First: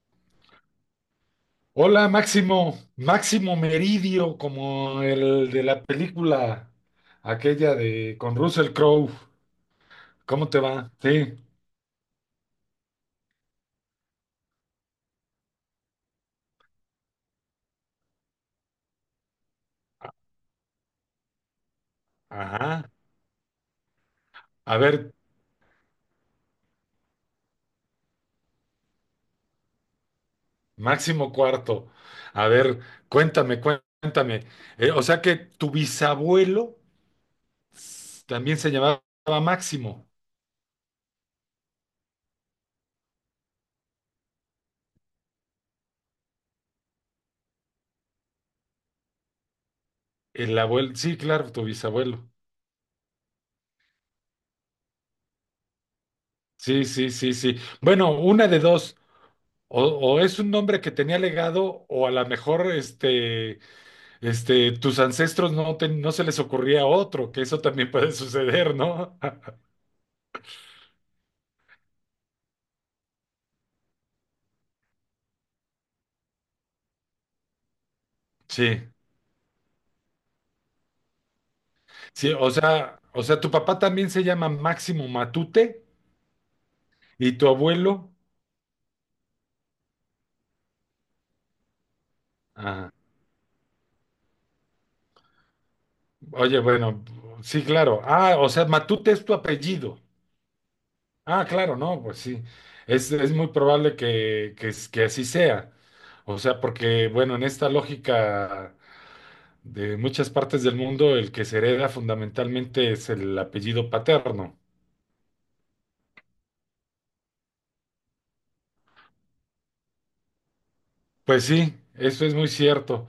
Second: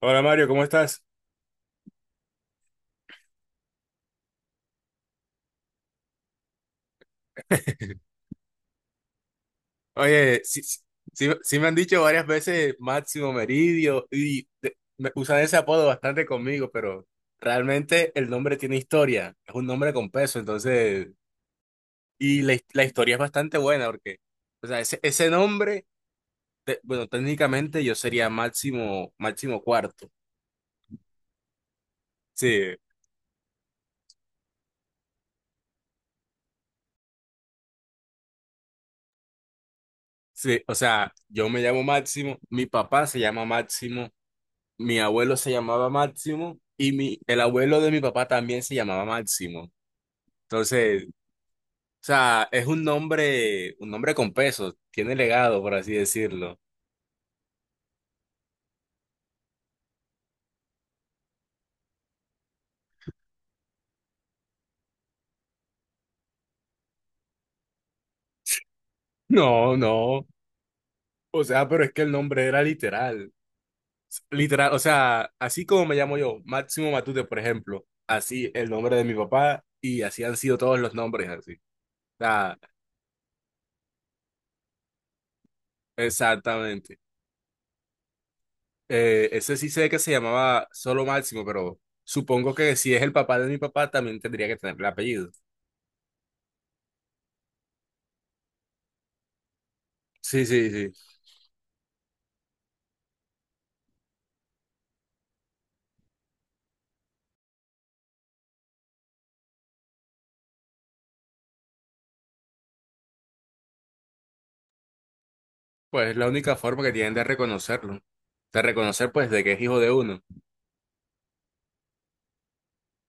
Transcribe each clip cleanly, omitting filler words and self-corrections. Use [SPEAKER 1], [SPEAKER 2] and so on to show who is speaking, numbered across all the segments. [SPEAKER 1] Hola Mario, ¿cómo estás?
[SPEAKER 2] Hola, Máximo, Máximo Meridio, como el de la película aquella de con Russell Crowe.
[SPEAKER 1] Oye,
[SPEAKER 2] ¿Cómo te
[SPEAKER 1] sí, sí,
[SPEAKER 2] va? Sí.
[SPEAKER 1] sí me han dicho varias veces Máximo Meridio y me usan ese apodo bastante conmigo, pero realmente el nombre tiene historia, es un nombre con peso, entonces, la
[SPEAKER 2] Ajá.
[SPEAKER 1] historia es bastante buena porque, o
[SPEAKER 2] A
[SPEAKER 1] sea,
[SPEAKER 2] ver,
[SPEAKER 1] ese nombre, bueno, técnicamente yo sería Máximo, Máximo Cuarto,
[SPEAKER 2] Máximo Cuarto. A
[SPEAKER 1] sí,
[SPEAKER 2] ver, cuéntame, cuéntame. O sea que tu bisabuelo también se llamaba Máximo.
[SPEAKER 1] sí, o sea, yo me llamo Máximo, mi papá se llama Máximo, mi abuelo se llamaba Máximo y el abuelo de mi papá también se llamaba Máximo.
[SPEAKER 2] El abuelo,
[SPEAKER 1] Entonces, o
[SPEAKER 2] sí, claro, tu bisabuelo.
[SPEAKER 1] sea, es un nombre con peso, tiene legado, por así decirlo.
[SPEAKER 2] Sí, sí, sí, sí. Bueno, una de dos. O es un nombre que tenía legado, o a lo mejor tus ancestros no se les ocurría otro, que eso también puede suceder, ¿no?
[SPEAKER 1] No, no. O sea, pero es que el nombre era literal. Literal, o sea, así como me llamo yo, Máximo Matute, por ejemplo, así el
[SPEAKER 2] Sí,
[SPEAKER 1] nombre de mi papá y así han sido todos los nombres así. O
[SPEAKER 2] sí,
[SPEAKER 1] sea,
[SPEAKER 2] o sea, tu papá también se llama Máximo Matute
[SPEAKER 1] exactamente.
[SPEAKER 2] y tu abuelo.
[SPEAKER 1] Ese sí sé que se llamaba Solo Máximo, pero supongo que
[SPEAKER 2] Ah,
[SPEAKER 1] si es el papá de mi papá, también tendría que tener el apellido.
[SPEAKER 2] oye, bueno, sí, claro. Ah, o sea, Matute es tu apellido.
[SPEAKER 1] Sí, sí, sí.
[SPEAKER 2] Ah, claro, no, pues sí. Es muy probable que así sea. O sea, porque, bueno, en esta lógica de muchas partes del mundo, el que se hereda fundamentalmente es el apellido paterno.
[SPEAKER 1] Pues es la única forma que tienen de reconocerlo. De reconocer, pues, de que es hijo de uno.
[SPEAKER 2] Pues sí, eso es muy cierto.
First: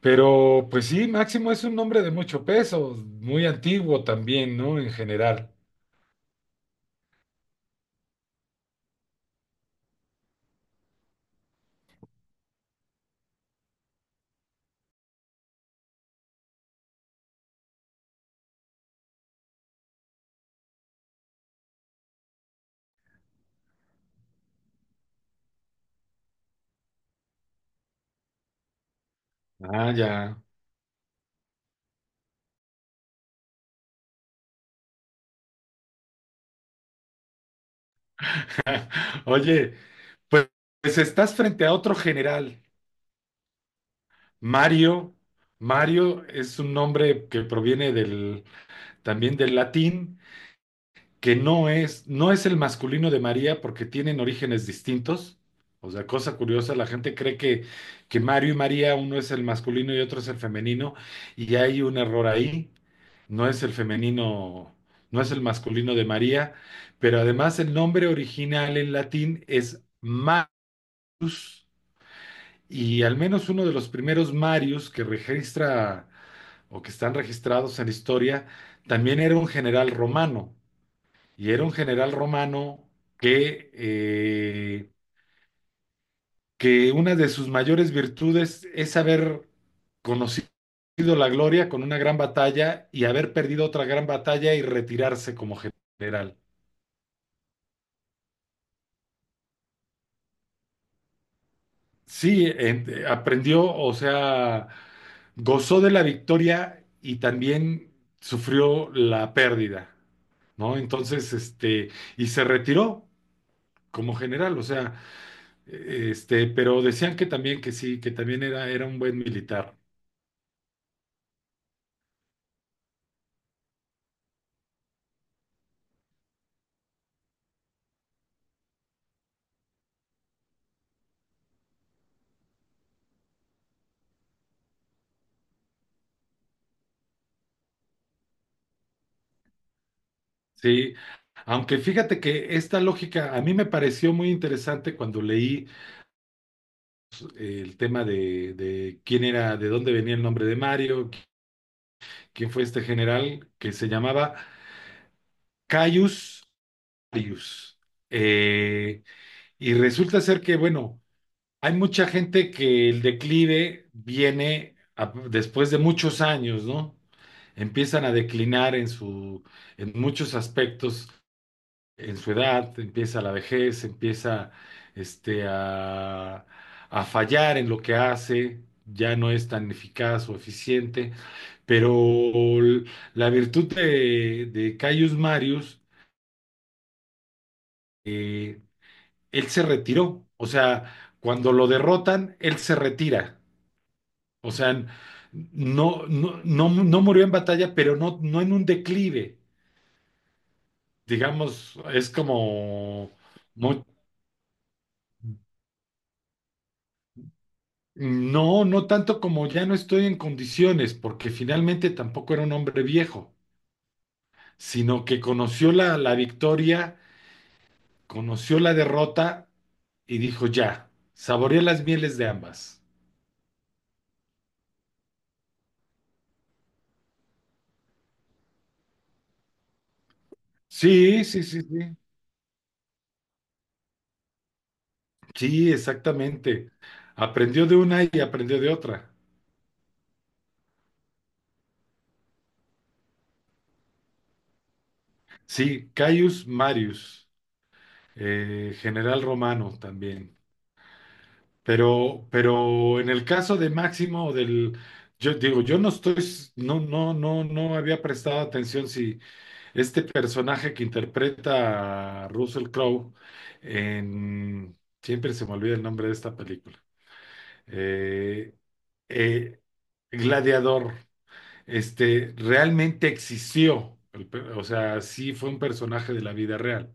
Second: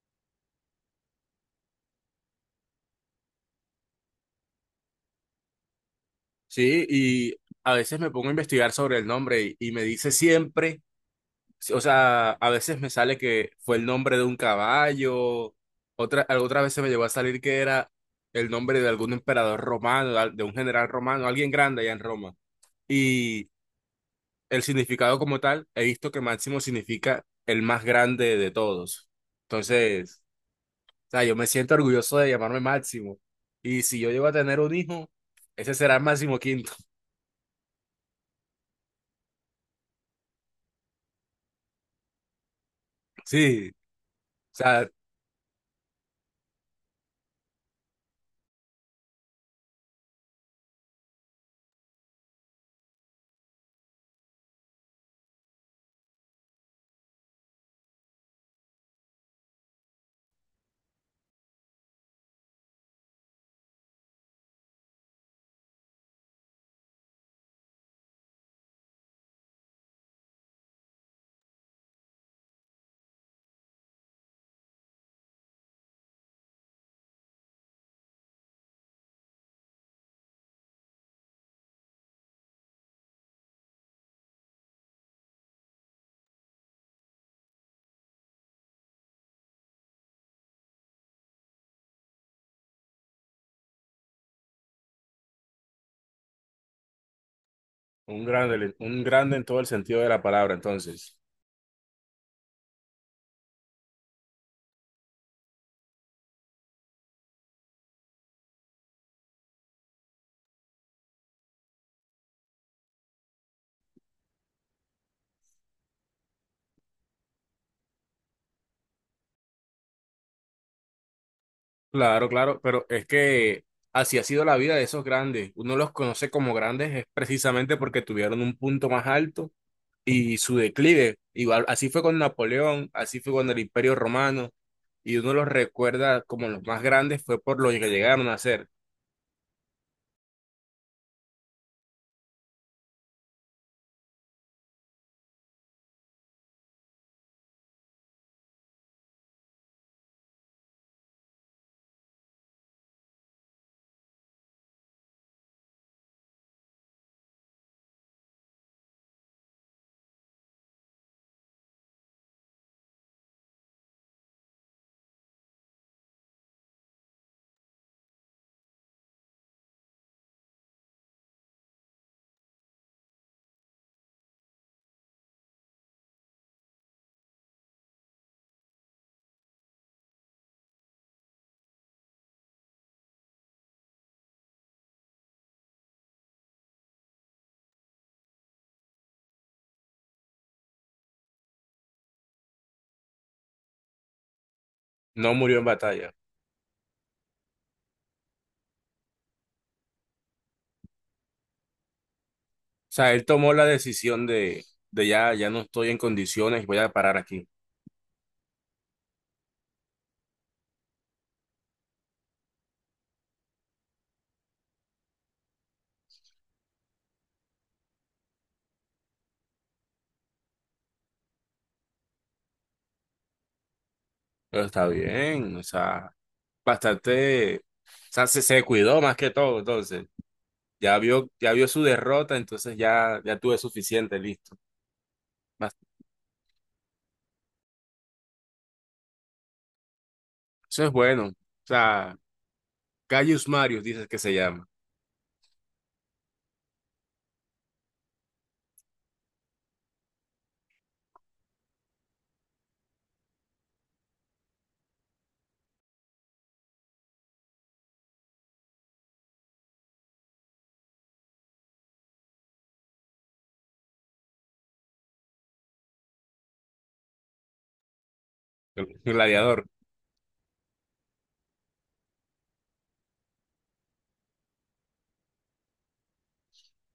[SPEAKER 2] Pero pues sí, Máximo es un nombre de mucho peso, muy antiguo también, ¿no? En general.
[SPEAKER 1] Sí, y a veces me pongo a investigar sobre el nombre y me dice siempre, si, o sea, a veces me sale que fue el nombre de un caballo, otra vez se me llegó a salir que era el nombre de algún emperador romano, de un general romano, alguien grande allá en Roma. Y el significado como tal, he visto que máximo significa el más grande de todos.
[SPEAKER 2] Ah,
[SPEAKER 1] Entonces,
[SPEAKER 2] ya.
[SPEAKER 1] o sea, yo me siento orgulloso de llamarme Máximo. Y si yo llego a tener un hijo, ese será Máximo Quinto.
[SPEAKER 2] Oye, pues, pues estás frente a otro general,
[SPEAKER 1] Sí, o sea,
[SPEAKER 2] Mario. Mario es un nombre que proviene también del latín, que no es, no es el masculino de María porque tienen orígenes distintos. O sea, cosa curiosa, la gente cree que Mario y María, uno es el masculino y otro es el femenino, y hay un error ahí. No es el femenino, no es el masculino de María, pero además el nombre original en latín es Marius, y al menos uno de los primeros Marius que registra o que están registrados en la historia también era un general romano, y era un general romano que que una de sus mayores virtudes es haber conocido la gloria con una gran batalla y haber perdido otra gran batalla y retirarse como general.
[SPEAKER 1] un grande en todo el sentido de la palabra, entonces.
[SPEAKER 2] Sí, aprendió, o sea, gozó de la victoria y también sufrió la pérdida, ¿no? Entonces, y se retiró como general, o sea, pero decían que también que sí, que también era un buen militar,
[SPEAKER 1] Claro, claro, pero es que así ha sido la vida de esos grandes. Uno los conoce como grandes es precisamente porque tuvieron un punto más alto y su declive. Igual, así fue con Napoleón, así fue con el Imperio Romano, y uno los recuerda como los más grandes fue por lo que llegaron a hacer.
[SPEAKER 2] ¿sí? Aunque fíjate que esta lógica a mí me pareció muy interesante cuando leí el tema de quién era, de dónde venía el nombre de Mario, quién fue este general que se llamaba Caius, varios. Eh, y resulta ser que, bueno, hay mucha gente que el declive viene después de muchos años, ¿no? Empiezan a declinar en muchos aspectos, en su edad, empieza la vejez, empieza este, a, a fallar en lo que hace, ya no es tan eficaz o eficiente, pero l- la virtud de Caius Marius, eh, él se retiró. O sea, cuando lo derrotan, él se retira. O sea,
[SPEAKER 1] No murió en
[SPEAKER 2] no,
[SPEAKER 1] batalla. O
[SPEAKER 2] no, no murió en batalla, pero no, no en un declive. Digamos, es como,
[SPEAKER 1] sea, él tomó la
[SPEAKER 2] no,
[SPEAKER 1] decisión de ya, ya no estoy en condiciones, voy a parar aquí.
[SPEAKER 2] no tanto como ya no estoy en condiciones, porque finalmente tampoco era un hombre viejo, sino que conoció la victoria, conoció la derrota y dijo ya, saboreé las mieles de ambas.
[SPEAKER 1] Pero está bien, o sea, bastante, o sea, se cuidó más que todo, entonces.
[SPEAKER 2] Sí, sí,
[SPEAKER 1] Ya
[SPEAKER 2] sí,
[SPEAKER 1] vio su
[SPEAKER 2] sí.
[SPEAKER 1] derrota, entonces ya, ya tuve suficiente, listo.
[SPEAKER 2] Sí,
[SPEAKER 1] Bast-
[SPEAKER 2] exactamente. Aprendió de una y aprendió de otra.
[SPEAKER 1] Eso es bueno. O sea, Gaius Marius dices que se llama,
[SPEAKER 2] Sí, Caius Marius, general romano también. Pero en el caso de Máximo, yo digo, yo no estoy, s- no, no, no había prestado atención si este personaje que interpreta a Russell Crowe en, siempre se me olvida el nombre de esta película. Eh,
[SPEAKER 1] el
[SPEAKER 2] eh,
[SPEAKER 1] gladiador.
[SPEAKER 2] Gladiador. Este, realmente existió. O sea, ¿sí fue un personaje de la vida real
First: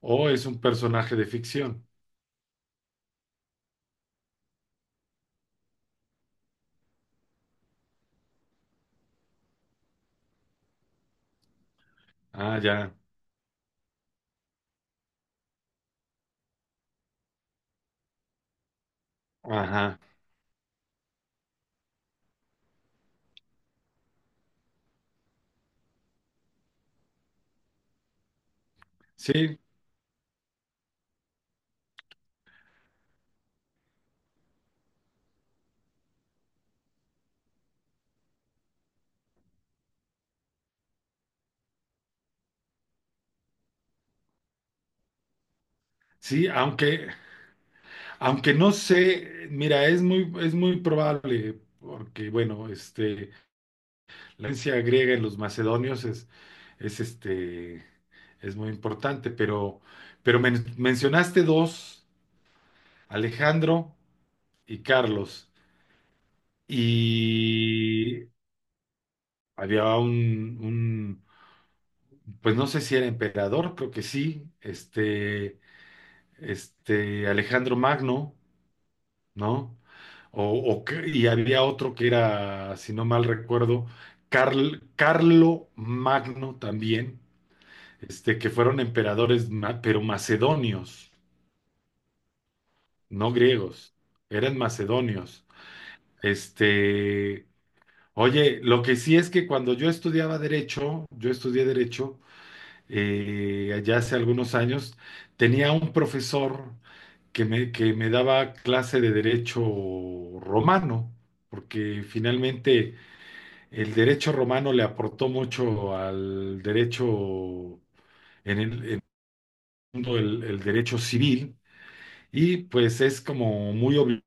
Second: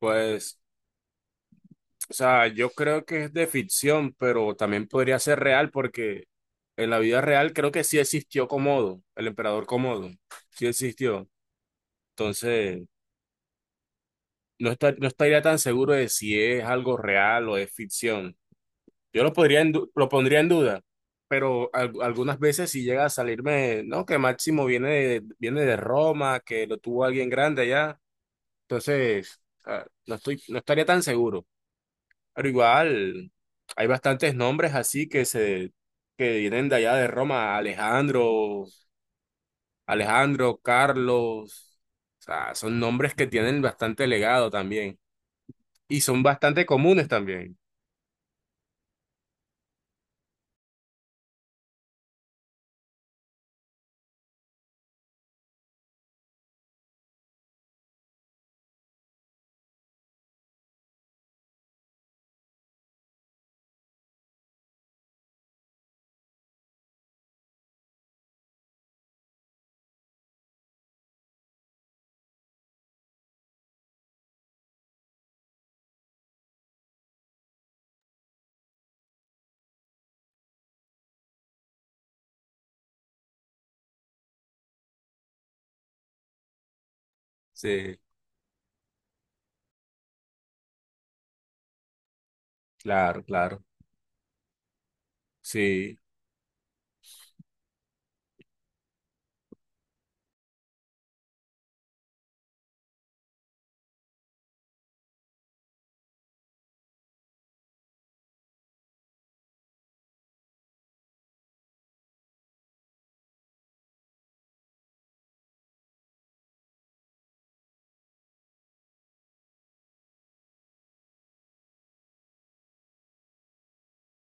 [SPEAKER 2] o es un personaje de ficción?
[SPEAKER 1] o sea, yo creo que es de ficción, pero también podría ser real porque en la vida real creo que sí existió Comodo, el emperador Comodo, sí existió.
[SPEAKER 2] Ah,
[SPEAKER 1] Entonces,
[SPEAKER 2] ya,
[SPEAKER 1] no está, no estaría tan seguro de si es algo real o es ficción. Yo lo podría
[SPEAKER 2] ajá,
[SPEAKER 1] lo pondría en duda, pero algunas veces si llega a salirme, no, que Máximo viene de Roma, que lo tuvo alguien grande allá, entonces,
[SPEAKER 2] sí,
[SPEAKER 1] ah, no estoy, no estaría tan seguro. Pero igual, hay bastantes nombres así que vienen de allá de Roma, Alejandro, Alejandro, Carlos, o sea, son nombres que tienen bastante legado también y son
[SPEAKER 2] sí,
[SPEAKER 1] bastante comunes
[SPEAKER 2] aunque,
[SPEAKER 1] también.
[SPEAKER 2] aunque no sé, mira, es muy probable, porque bueno, la herencia griega en los macedonios es es muy importante, pero mencionaste dos, Alejandro y Carlos. Y había pues no sé si era emperador, creo que sí, este Alejandro Magno, ¿no? O, o que- y había otro que era, si no mal recuerdo, Carlo Magno también,
[SPEAKER 1] Sí,
[SPEAKER 2] este, que fueron emperadores, pero macedonios,
[SPEAKER 1] claro,
[SPEAKER 2] no
[SPEAKER 1] claro.
[SPEAKER 2] griegos, eran macedonios.
[SPEAKER 1] Sí,
[SPEAKER 2] Este, oye, lo que sí es que cuando yo estudiaba derecho, yo estudié derecho, allá hace algunos años, tenía un profesor que me daba clase de derecho romano, porque finalmente el derecho romano le aportó mucho al derecho en el mundo, el derecho civil, y pues es como muy obligado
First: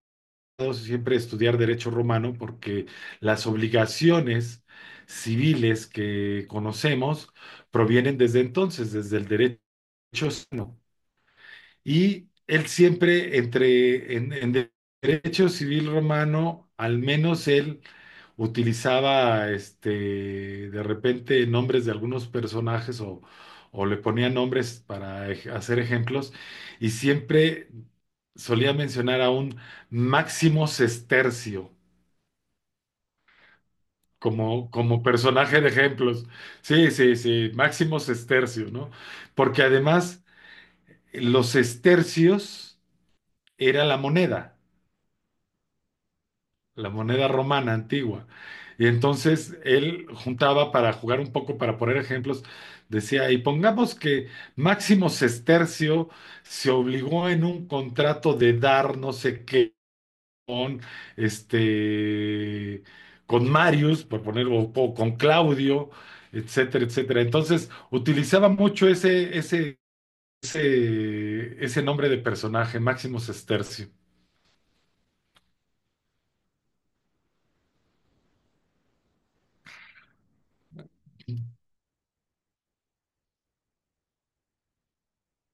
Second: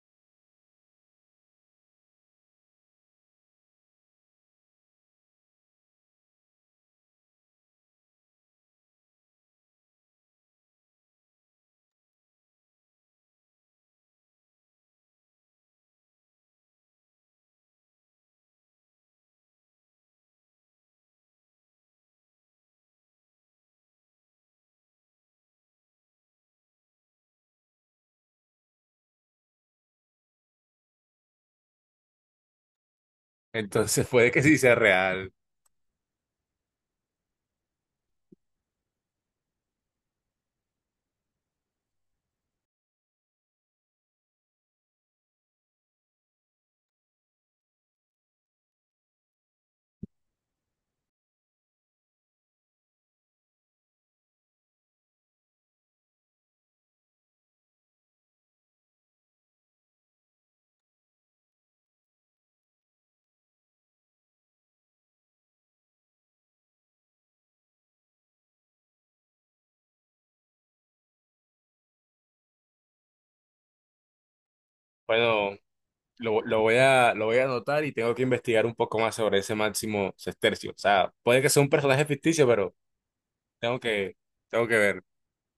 [SPEAKER 2] siempre estudiar derecho romano porque las obligaciones civiles que conocemos provienen desde entonces, desde el derecho romano. Y él siempre en derecho civil romano, al menos él utilizaba este de repente nombres de algunos personajes o le ponía nombres para hacer ejemplos y siempre solía mencionar a un Máximo Sestercio
[SPEAKER 1] entonces puede que sí
[SPEAKER 2] como,
[SPEAKER 1] sea
[SPEAKER 2] como
[SPEAKER 1] real.
[SPEAKER 2] personaje de ejemplos. Sí, sí, sí, Máximo Sestercio, ¿no? Porque además los sestercios era la moneda, la moneda romana antigua. Y entonces él juntaba para jugar un poco, para poner ejemplos, decía, y pongamos que Máximo Sestercio se obligó en un contrato de dar no sé qué con este con Marius, por ponerlo, o con Claudio, etcétera, etcétera. Entonces utilizaba mucho ese nombre de personaje, Máximo Sestercio.
[SPEAKER 1] Bueno, lo voy a anotar y tengo que investigar un poco más sobre ese Máximo Sestercio. O sea, puede que sea un personaje ficticio, pero tengo que tengo que ver.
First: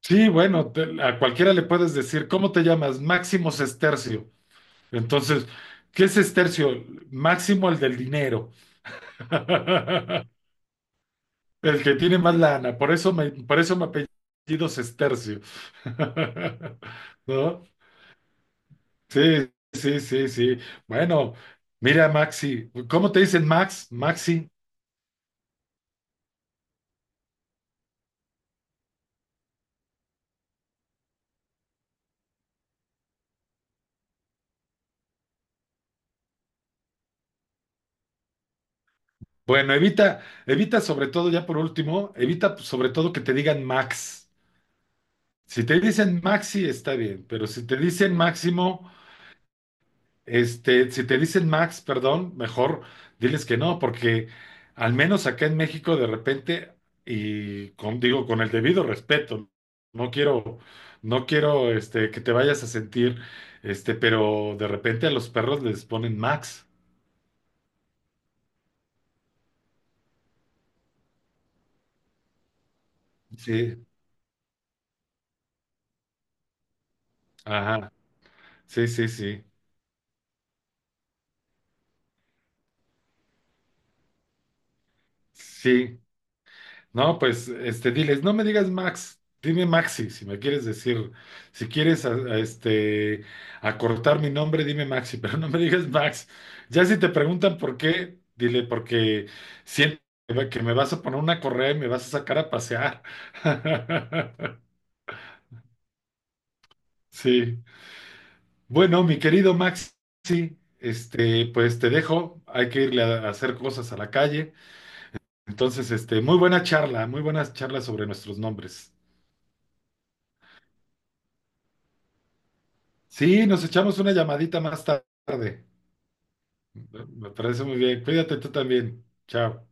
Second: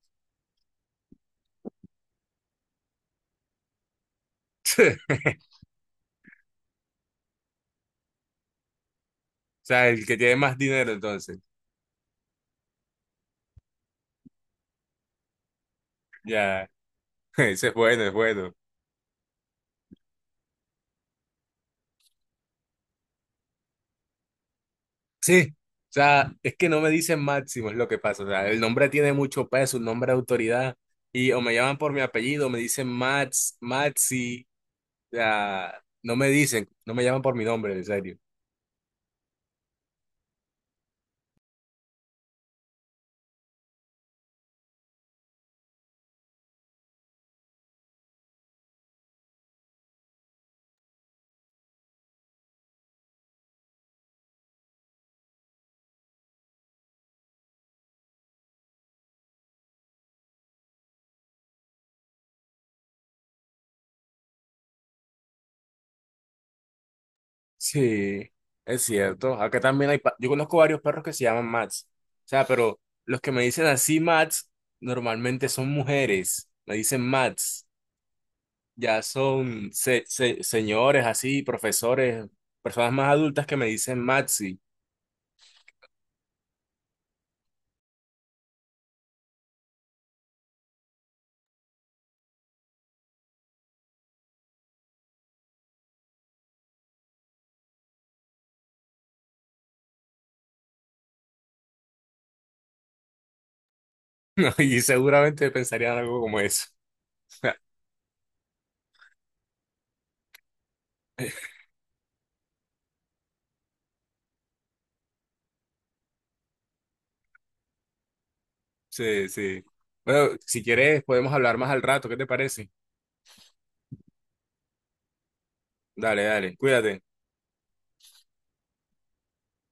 [SPEAKER 2] Sí, bueno, a cualquiera le puedes decir, ¿cómo te llamas? Máximo Sestercio. Entonces, ¿qué es Sestercio? Máximo el del dinero.
[SPEAKER 1] sea, el que tiene más dinero, entonces.
[SPEAKER 2] El que tiene más lana. Por eso me apellido Sestercio.
[SPEAKER 1] Ya,
[SPEAKER 2] ¿No?
[SPEAKER 1] ese es bueno, es bueno.
[SPEAKER 2] Sí, sí, sí, sí. Bueno, mira, Maxi, ¿cómo te dicen Max? Maxi.
[SPEAKER 1] Sí, o sea, es que no me dicen Máximo, es lo que pasa. O sea, el nombre tiene mucho peso, un nombre de autoridad. Y o me llaman por mi apellido, me dicen Max, Maxi. O sea, no me dicen, no me llaman por mi nombre, en serio.
[SPEAKER 2] Bueno, evita, evita sobre todo, ya por último, evita sobre todo que te digan Max. Si te dicen Maxi, está bien, pero si te dicen Máximo, este, si te dicen Max, perdón, mejor diles que no, porque al menos acá en México de repente, y con, digo, con el debido respeto, no quiero, no quiero, este, que te vayas a sentir, este, pero de repente a los perros les ponen Max.
[SPEAKER 1] Sí, es cierto. Acá también hay, yo conozco varios perros que se llaman Max. O sea, pero los que me dicen
[SPEAKER 2] Sí,
[SPEAKER 1] así Max, normalmente son mujeres. Me dicen Max.
[SPEAKER 2] ajá, sí,
[SPEAKER 1] Ya
[SPEAKER 2] sí, sí,
[SPEAKER 1] son señores así, profesores, personas más adultas que me dicen Maxi,
[SPEAKER 2] sí. No, pues este, diles, no me digas Max, dime Maxi, si me quieres decir, si quieres este, acortar mi nombre, dime Maxi, pero no me digas Max. Ya si te preguntan por qué, dile, porque siento que me vas a poner una correa y me vas a sacar a pasear.
[SPEAKER 1] ¿no? Y seguramente pensarían algo como eso.
[SPEAKER 2] Sí. Bueno, mi querido Maxi, este, pues te dejo, hay que irle a hacer cosas a la calle. Entonces, este, muy buena charla, muy buenas charlas sobre nuestros nombres.
[SPEAKER 1] Sí, sí. Bueno, si quieres podemos hablar más al rato, ¿qué te parece?
[SPEAKER 2] Sí, nos echamos una llamadita más tarde.
[SPEAKER 1] Dale, dale, cuídate.
[SPEAKER 2] Me parece muy bien. Cuídate tú también. Chao.